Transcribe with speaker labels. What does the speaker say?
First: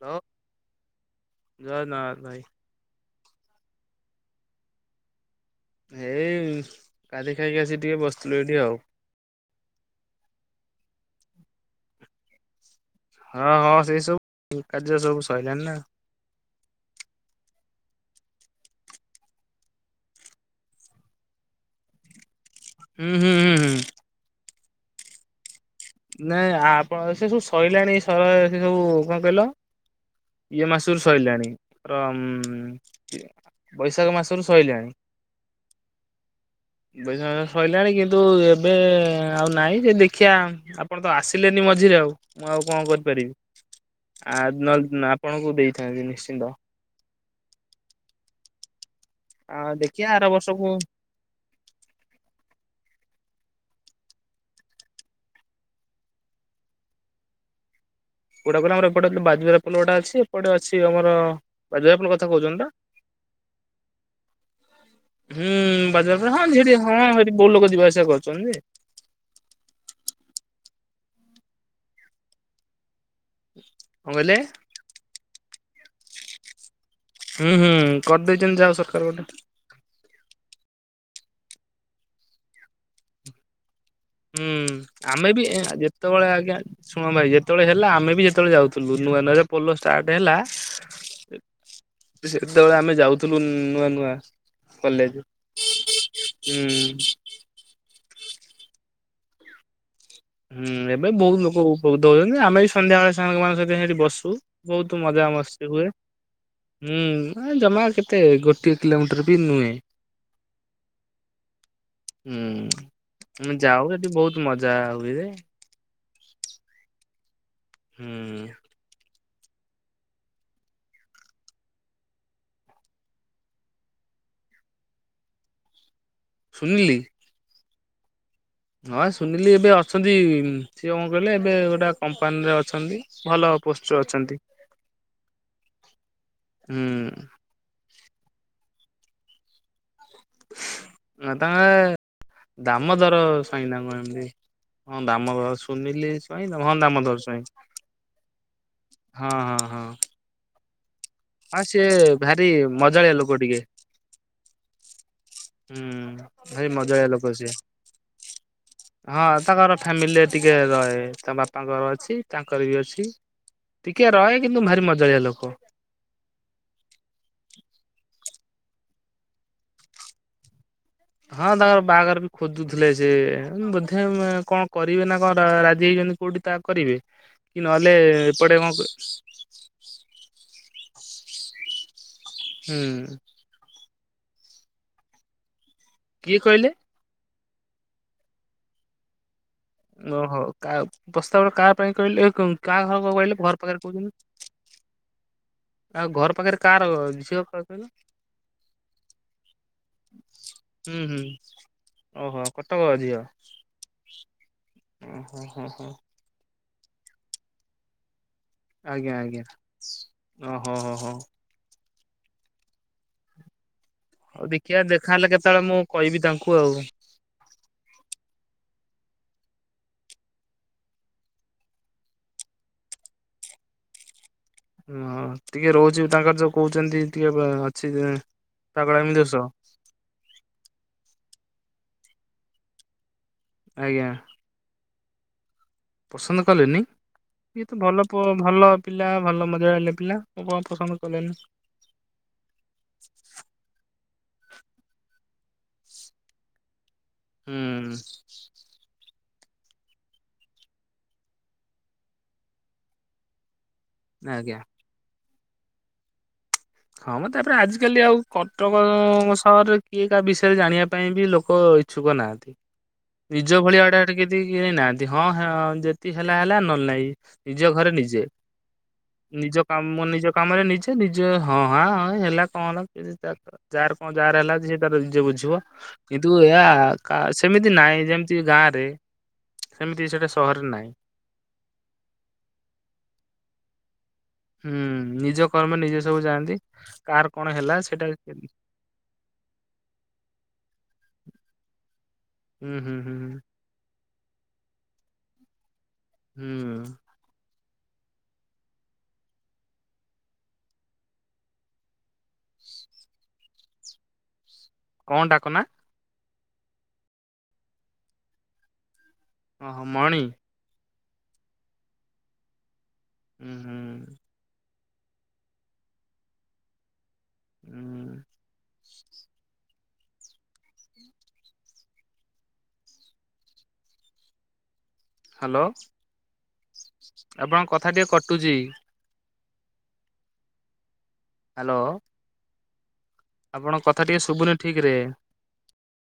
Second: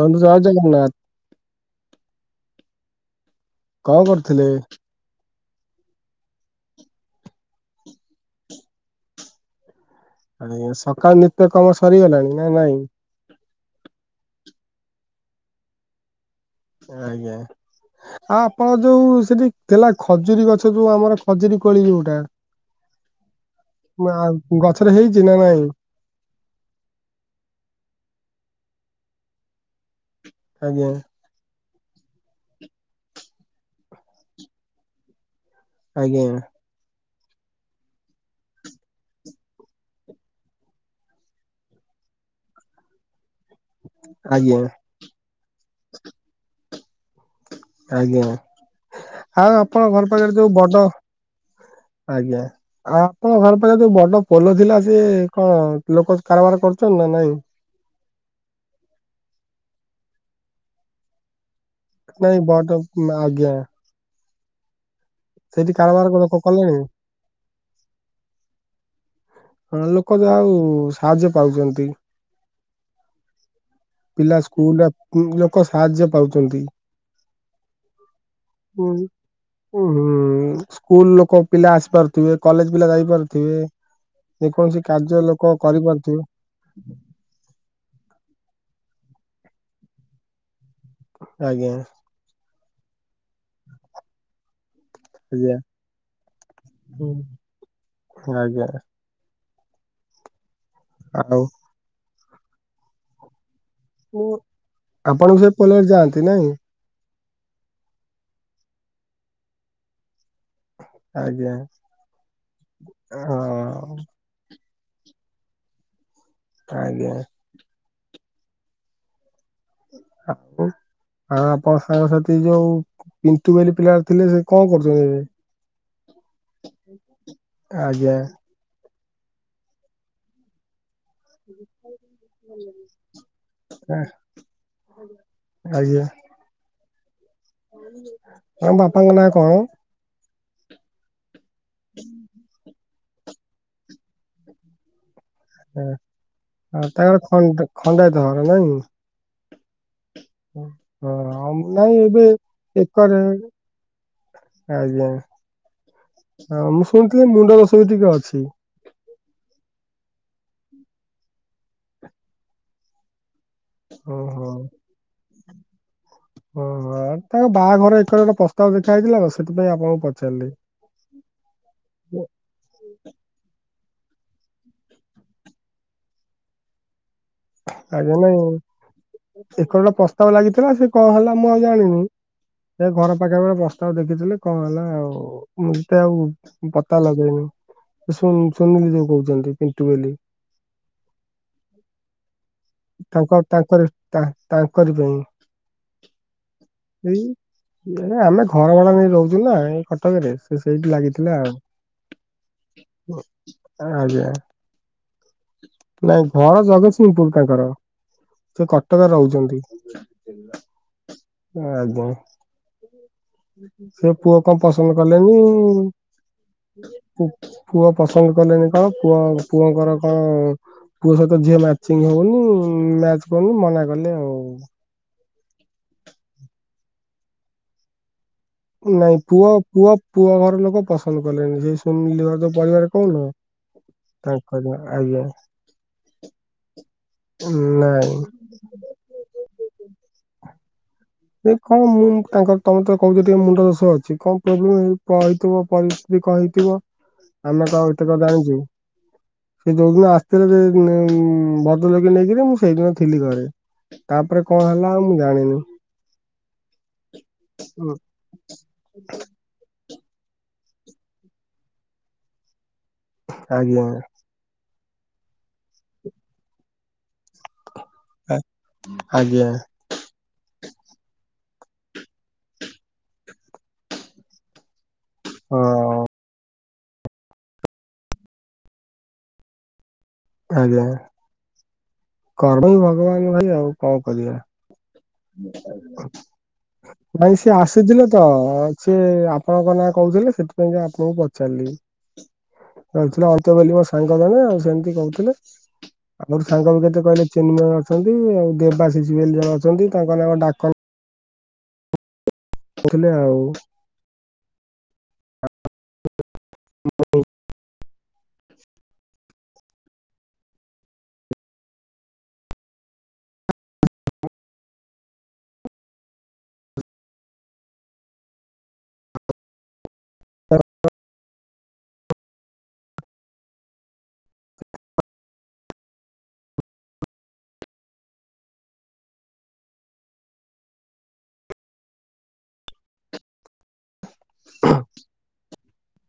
Speaker 1: Hello
Speaker 2: ଜୟ ଜଗନ୍ନାଥ।
Speaker 1: ଜଗନ୍ନାଥ ଭାଇ
Speaker 2: କଣ କରୁଥିଲେ?
Speaker 1: ଏଇ ଗାଧେଇ ଖାଇକି ଆସିକି ଟିକେ ବସିଥିଲୁ ଏଇଠି ଆଉ।
Speaker 2: ଆଜ୍ଞା ସକାଳ ନିତ୍ୟକର୍ମ ସରିଗଲାଣି ନା ନାଇଁ?
Speaker 1: ହଁ ହଁ ସେଇ ସବୁ କାର୍ଯ୍ୟ ସବୁ ସଇଲାଣି ନା।
Speaker 2: ଆଜ୍ଞା। ଆଉ ଆପଣ ଯୋଉ ସେଠି ଥିଲା ଖଜୁରୀ ଗଛ ଯୋଉ ଆମର ଖଜୁରୀ କୋଳି ଯୋଉଟା
Speaker 1: ହୁଁ, ହୁଁ, ହୁଁ, ହୁଁ
Speaker 2: ଆ, ଗଛରେ ହେଇଛି ନା ନାଇଁ?
Speaker 1: ନାଇଁ ଆପଣ ସେ ସବୁ ସଇଲାଣି ସ -ସେଇଯୋଉ କଣ କହିଲ? ଇଏ
Speaker 2: ଆଜ୍ଞା
Speaker 1: ମାସୁର୍ ସଇଲାଣି। ରମ ବୈଶାଖ ମାସରୁ ସଇଲାଣି।
Speaker 2: ଆଜ୍ଞା।
Speaker 1: ବୈଶାଖ ମାସରୁ ସଇଲାଣି କିନ୍ତୁ ଏବେ ଆଉ ନାହିଁ ଯଦି ଦେଖିଆ ଆପଣ ତ ଆସିଲେନି ମଝିରେ ଆଉ ମୁଁ ଆଉ କଣ କରିପାରିବି?
Speaker 2: ଆଜ୍ଞା
Speaker 1: ଆଉ ନହେଲେ ଆପଣଙ୍କୁ ଦେଇଥାନ୍ତି ନିଶ୍ଚିତ।
Speaker 2: ଆଜ୍ଞା। ଆଉ
Speaker 1: ଆ
Speaker 2: ଆପଣଙ୍କ
Speaker 1: ଦେଖିଆ
Speaker 2: ଘର
Speaker 1: ଆର
Speaker 2: ପାଖରେ ଯୋଉ
Speaker 1: ବର୍ଷକୁ
Speaker 2: ବଡ ଆଜ୍ଞା ହଁ। ଆପଣଙ୍କ ଘର ପାଖରେ ଯୋଉ ବଡ ପୋଲ ଥିଲା ସିଏ କଣ ଲୋକ କାର ବାର କରୁଛନ୍ତି ନା ନାଇଁ?
Speaker 1: କୋଉଟା କହିଲ ଆମର ଏପଟେ ବାଜି ରାଉତ ପୋଲଟା ଅଛି ଏପଟେ ଅଛି ଆମର ବାଜି ରାଉତ କଥା ଆପଣ
Speaker 2: ନାଇଁ
Speaker 1: କହୁଛନ୍ତି
Speaker 2: ବଡ
Speaker 1: ପା?
Speaker 2: ଆଜ୍ଞା
Speaker 1: ହୁଁ
Speaker 2: ସେଇଠି କାରବାର
Speaker 1: ବାଜାଜର
Speaker 2: ଲୋକ କଲେଣି?
Speaker 1: ହଁ ବୋହୁତ ଲୋକ ଯିବା ସିଆ କରୁଛନ୍ତି ଯେ
Speaker 2: ହଁ ମୁଁ କହିଲି ଆଉ ସାହାଯ୍ୟ ପାଉଛନ୍ତି କି?
Speaker 1: କଣ କହିଲେ
Speaker 2: ପିଲା ସ୍କୁଲରେ ଖୁବ୍ ଲୋକ ସାହାଯ୍ୟ ପାଉଛନ୍ତି।
Speaker 1: ହୁଁ ହୁଁ କରିଦେଇଛନ୍ତି ଯାହା ହଉ
Speaker 2: ହୁଁ
Speaker 1: ସରକାର ଗୋଟେ
Speaker 2: [unintelligible] ସ୍କୁଲ୍ ଲୋକ ପିଲା ଆସିପାରିଥିବେ। କଲେଜ୍ ପିଲା ଯାଇ ପାରୁଥିବେ।
Speaker 1: ହୁଁ ଆମେ ବି ଏ ଯେତେବେଳେ ଆଜ୍ଞା ଶୁଣ ଭାଈ ଯେତେବେଳେ ହେଲା ଆମେବି ସେତେବେଳେ ଯାଉଥୁଲୁ। ନୂଆ ନୂଆ ଯେତଳେ ପୋଲ ଷ୍ଟାର୍ଟ ହେଲା
Speaker 2: ଆଜ୍ଞା।
Speaker 1: ସେତେବେଳେ ଆମେ ଯାଉ ଥିଲୁ ନୂଆ ନୂଆ କଲେଜ
Speaker 2: ଆଜ୍ଞା।
Speaker 1: ହୁଁ।
Speaker 2: ଆଜ୍ଞା।
Speaker 1: ହୁଁ ଏବେ ବହୁତ
Speaker 2: ଆଉ
Speaker 1: ଲୋକ ଉପକୃତ ହଉଛନ୍ତି। ଆମେ ବି ସନ୍ଧ୍ୟା ବେଳେ ସାଙ୍ଗ ମାନଙ୍କ ସହିତ ଯାଇଙ୍କି ହେଟି ବସୁ ବହୁତ ମଜା
Speaker 2: ଆପଣ ସେ
Speaker 1: ମସ୍ତି
Speaker 2: ପୋଲରେ
Speaker 1: ହୁଏ।
Speaker 2: ଯାଆନ୍ତି ନାଇଁ
Speaker 1: ହୁଁ। ହଁ ଜମା କେତେ ଗୋଟିଏ କିଲୋମିଟର ବି ନୁହେଁ।
Speaker 2: ଆଜ୍ଞା
Speaker 1: ହୁଁ ଆମେ ଯାଉ
Speaker 2: ହଁ
Speaker 1: ହେଟି ବହୁତ ମଜା ଜା ହୁଏ।
Speaker 2: ଆଜ୍ଞା।
Speaker 1: ହୁଁ।
Speaker 2: ଆ ହୋ ହଁ ଆପଣ ସାଙ୍ଗ ସାଥି ହେଇକି ଯାଅ ସେଠି [unintelligible]
Speaker 1: ସୁନିଲି।
Speaker 2: ଆଜ୍ଞା।
Speaker 1: ହଁ ସୁନିଲି ଏବେ ଅଛନ୍ତି ସିଏ କଣ କହିଲେ ଏବେ ଗୋଟେ କମ୍ପାନୀରେ ଅଛନ୍ତି ଭଲ ପୋଷ୍ଟରେ ଅଛନ୍ତି।
Speaker 2: ଆଜ୍ଞା।
Speaker 1: ହୁଁ।
Speaker 2: ତମ ବାପାଙ୍କ ନାଁ କଣ?
Speaker 1: ନା ତାଙ୍କେ ଦାମୋଦର ସ୍ବାଇଁ ନା କଣ ଏମିତି ଦାମୋଦର, ସୁନିଲି ସ୍ୱାଇଁ ହଁ
Speaker 2: ତାଙ୍କର
Speaker 1: ଦାମୋଦର ସ୍ୱାଇଁ,
Speaker 2: ଖଣ୍ଡ ଖଣ୍ଡାୟତ ଘର ନାଇଁ
Speaker 1: ହଁ ହଁ। ହଁ।
Speaker 2: ହଁ ଆଉ
Speaker 1: ସିଏ
Speaker 2: ନାଇଁ ଏବେ
Speaker 1: ଭାରି ମଜାଳିଆ
Speaker 2: ଏକରେ
Speaker 1: ଲୋକ ଟିକେ।
Speaker 2: ଆଜ୍ଞା।
Speaker 1: ହୁଁ ଭାରି
Speaker 2: ହଁ ମୁଁ
Speaker 1: ମଜାଳିଆ
Speaker 2: ଶୁଣିଥିଲି
Speaker 1: ଲୋକ
Speaker 2: ମୁଣ୍ଡ
Speaker 1: ସିଏ
Speaker 2: ଦୋଷ ବି ଟିକେ ଅଛି।
Speaker 1: ହଁ ତାଙ୍କର ଫ୍ୟାମିଲିରେ ଟିକେ ରହେ ତା ବାପାଙ୍କର ଅଛି ତାଙ୍କର ବି ଅଛି। ଟିକେ ରହେ
Speaker 2: ଓହୋ
Speaker 1: କିନ୍ତୁ ଭାରି ମଜାଳିଆ ଲୋକ।
Speaker 2: ଓହୋ ତାଙ୍କ ବାହାଘର ଏକରେ ଗୋଟେ ପ୍ରସ୍ତାବ ଦେଖା ହେଇଥିଲା ତ ସେଥିପାଇଁ ଆପଣଙ୍କୁ ପଚାରିଲି।
Speaker 1: ହଁ ତାଙ୍କର ବାହାଘର ବି ଖୋଜୁଥିଲେ ସେ ବୋଧେ [unintelligible] କଣ କରିବେ ନା କଣ ରାଜି ହେଇଛନ୍ତି କୋଉଠି ତା କରିବେ? କି ନହେଲେ
Speaker 2: ଆଜ୍ଞା ନାଇଁ
Speaker 1: ଏପଟେ କଣ ହୁଁ
Speaker 2: ଏକରଟେ ପ୍ରସ୍ତାବ ଲାଗିଥିଲା ସେ କଣ ହେଲା ମୁଁ ଆଉ ଜାଣିନି। ସେ ଘର ପାଖରେ ଗୋଟେ ପ୍ରସ୍ତାବ ଦେଖିଥିଲେ କଣ ହେଲା ଆଉ ମୁଁ ଏତେ ଆଉ
Speaker 1: କିଏ କହିଲେ?
Speaker 2: ପତା ଲଗେଇନି। ସୁନ ସୁନିଲି ଯୋଉ କହୁଛନ୍ତି। ପିଣ୍ଟୁ ବୋଲି
Speaker 1: ଓହୋ କା ପ୍ରସ୍ତାବ ଟା କାହା ପାଇଁ କହିଲେ କ
Speaker 2: ତାଙ୍କ ତାଙ୍କର ତାଙ୍କରି ପାଇଁ।
Speaker 1: ଆଉ ଘର ପାଖରେ କାର
Speaker 2: ଏଇ
Speaker 1: ଝିଅ କାହାର କହିଲ?
Speaker 2: ଏ ଆମେ ଘର ଭଡ଼ା ନେଇ ରହୁଛୁ ନା ଏଇ କଟକରେ ସେଇଠି
Speaker 1: ହୁଁ ହୁଁ
Speaker 2: ଲାଗିଥିଲା ଆଉ।
Speaker 1: ଓହୋ କଟକ ଝିଅ।
Speaker 2: ଆଜ୍ଞା।
Speaker 1: ଓ ହୋ ହ ହୋ।
Speaker 2: ନାଇଁ ଘର ଜଗତସିଂହପୁର ତାଙ୍କର। ସେ କଟକରେ
Speaker 1: ଆଜ୍ଞା ଆଜ୍ଞା
Speaker 2: ରହୁଛନ୍ତି।
Speaker 1: ଓ ହୋ ହୋ ହୋ।
Speaker 2: [unintelligible] ସେ ପୁଅ
Speaker 1: ହଉ
Speaker 2: କଣ
Speaker 1: ଦେଖିବା
Speaker 2: ପସନ୍ଦ
Speaker 1: ଦେଖାହେଲେ
Speaker 2: କଲେନି।
Speaker 1: କେତେବେଳେ ମୁଁ କହିବି ତାଙ୍କୁ ଆଉ।
Speaker 2: ପୁଅ ପସନ୍ଦ କଣ କଲେନି କଣ। ପୁଅ ପୁଅଙ୍କର କଣ ପୁଅ ସହିତ ଝିଅ ମ୍ୟାଚି ମଙ୍ଗୁନି ମ୍ୟାଚ କରୁନି ମନା କଲେ ଆଉ।
Speaker 1: ହଁ ଟିକେ ରହୁଛି ତାଙ୍କର ଯୋଉ କହୁଛନ୍ତି ଟିକେ ବ ଟିକେ ଅଛି ପାଗଳାମି
Speaker 2: ନାଇଁ
Speaker 1: ଦୋଷ
Speaker 2: ପୁଅ ପୁଅ ପୁଅ ଘର ଲୋକ ପସନ୍ଦ କଲେଣିି। ସେ ସୁନିଲି ଘର ତ ପରିବାର କହୁନ।
Speaker 1: ଆଜ୍ଞା
Speaker 2: ତାଙ୍କରି ଆଜ୍ଞା।
Speaker 1: ପସନ୍ଦ କଲେନି ଇଏ ତ ଭଲ
Speaker 2: ନାଇଁ
Speaker 1: ପ ଭଲ ପିଲା ଭଲ ମଜା ଲାଗିଲା ପିଲା କଣ ପସନ୍ଦ କ
Speaker 2: ସେ କଣ ମୁଁ ତାଙ୍କର ତମେ ତ କହୁଛ ଟିକେ ମୁଣ୍ଡ ଦୋଷ ଅଛି। କଣ ପ୍ରୋବ୍ଲେମ ହେଇଚି କଣ ହେଇ ଥିବ ପରିସ୍ଥିତି କଣ ହେଇଥିବ ଆମେ ତ
Speaker 1: ହୁଁ
Speaker 2: ଏତକ ଜାଣିଚେ କି। ସେ ଯୋଉଦିନ ଆସିଥିଲେ ଭଦ୍ର ଲୋକି ନେଇକିରି ମୁଁ ସେଇଦିନ ଥିଲି ଘରେ। ତାପରେ
Speaker 1: ଆଜ୍ଞା।
Speaker 2: କଣ ହେଲା ଆଉ ମୁଁ ଜାଣିନି।
Speaker 1: ହଁ ମ ତାପରେ ଆଜିିକାଲି ଆଉ କଟକ ସହରରେ କିଏ କାହା ବିଷୟରେ ଜାଣିବା ପାଇଁ ବି ଲୋକ ଇଚ୍ଛୁକ ନାହାଁନ୍ତି। ନିଜ
Speaker 2: ଆଜ୍ଞା
Speaker 1: ଭଳିଆଡେ [unintelligible] ନାହାନ୍ତି। ହଁ ଯେତିି ହେଲା ହେଲା ନହେଲେ ନାଇଁ। ନିଜ ଘରେ ନିଜେ।
Speaker 2: ଆଜ୍ଞା
Speaker 1: ନିଜ କାମ ନିଜ କାମରେ ନିଜେ ନିଜେ ହଁ ହା ହେଲା କଣ ହେଲା ଯା କଣ ଯାହାର ହେଲା ଯିଏ ନିଜେ ବୁଝିବ
Speaker 2: ହଁ।
Speaker 1: କିନ୍ତୁ ଏହା ସେମିତି ନାହିଁ ଯେମିତି ଗାଁରେ ସେମିତି ସେଇଟା ସହରରେ
Speaker 2: ଆଜ୍ଞା
Speaker 1: ନାହିଁ।
Speaker 2: କର୍ମ ହିଁ ଭଗବାନ ଭାଇ ଆଉ କଣ କରିବା।
Speaker 1: ହୁଁ ନିଜ କର୍ମରେ ନିଜେ ସବୁ ଯାଆନ୍ତି। କାହାର
Speaker 2: ନାଇଁ ସିଏ
Speaker 1: କଣ ହେଲା
Speaker 2: ଆସିଥିଲେ
Speaker 1: ସେଇଟା
Speaker 2: ତ। ସିଏ ଆପଣଙ୍କ ନାଁ କହୁଥିଲେ ସେଥିପାଇଁ ଆପାଣ ଙ୍କୁ ପଚାରିଲି।
Speaker 1: ହୁଁ ହୁଁ
Speaker 2: [inaudible]
Speaker 1: ହୁଁ
Speaker 2: ଯାଉଥିଲାତ ବୋଲି ମୋ ସାଙ୍ଗ ଜଣେ ଆଉ ସେମତି କହୁଥିଲେ। ଆହୁରି ସାଙ୍ଗ ବି
Speaker 1: ହୁଁ
Speaker 2: କେତେ କହିଲେ ଚିନ୍ମୟ ଅଛନ୍ତି ଆଉ ଦେବାଶିଷ ବୋଲି ଜଣେ ଅଛନ୍ତି। ତାଙ୍କ ନାଁ ଡାକ ନାଁ କହୁଥିଲେ ଆଉ।
Speaker 1: କଣ ଡାକ ନା?
Speaker 2: [unintelligible]
Speaker 1: ହଁ ମଣି। ହୁଁ ହୁଁ।
Speaker 2: [inaudible]
Speaker 1: ହୁଁ।
Speaker 2: [unintelligible]
Speaker 1: ହ୍ୟାଲୋ। ଆପଣଙ୍କ କଥା ଟିକେ କଟୁଚି। ହ୍ୟାଲୋ। ଆପଣଙ୍କ କଥା ଟିକେ ଶୁଭୁନି ଠିକ ରେ।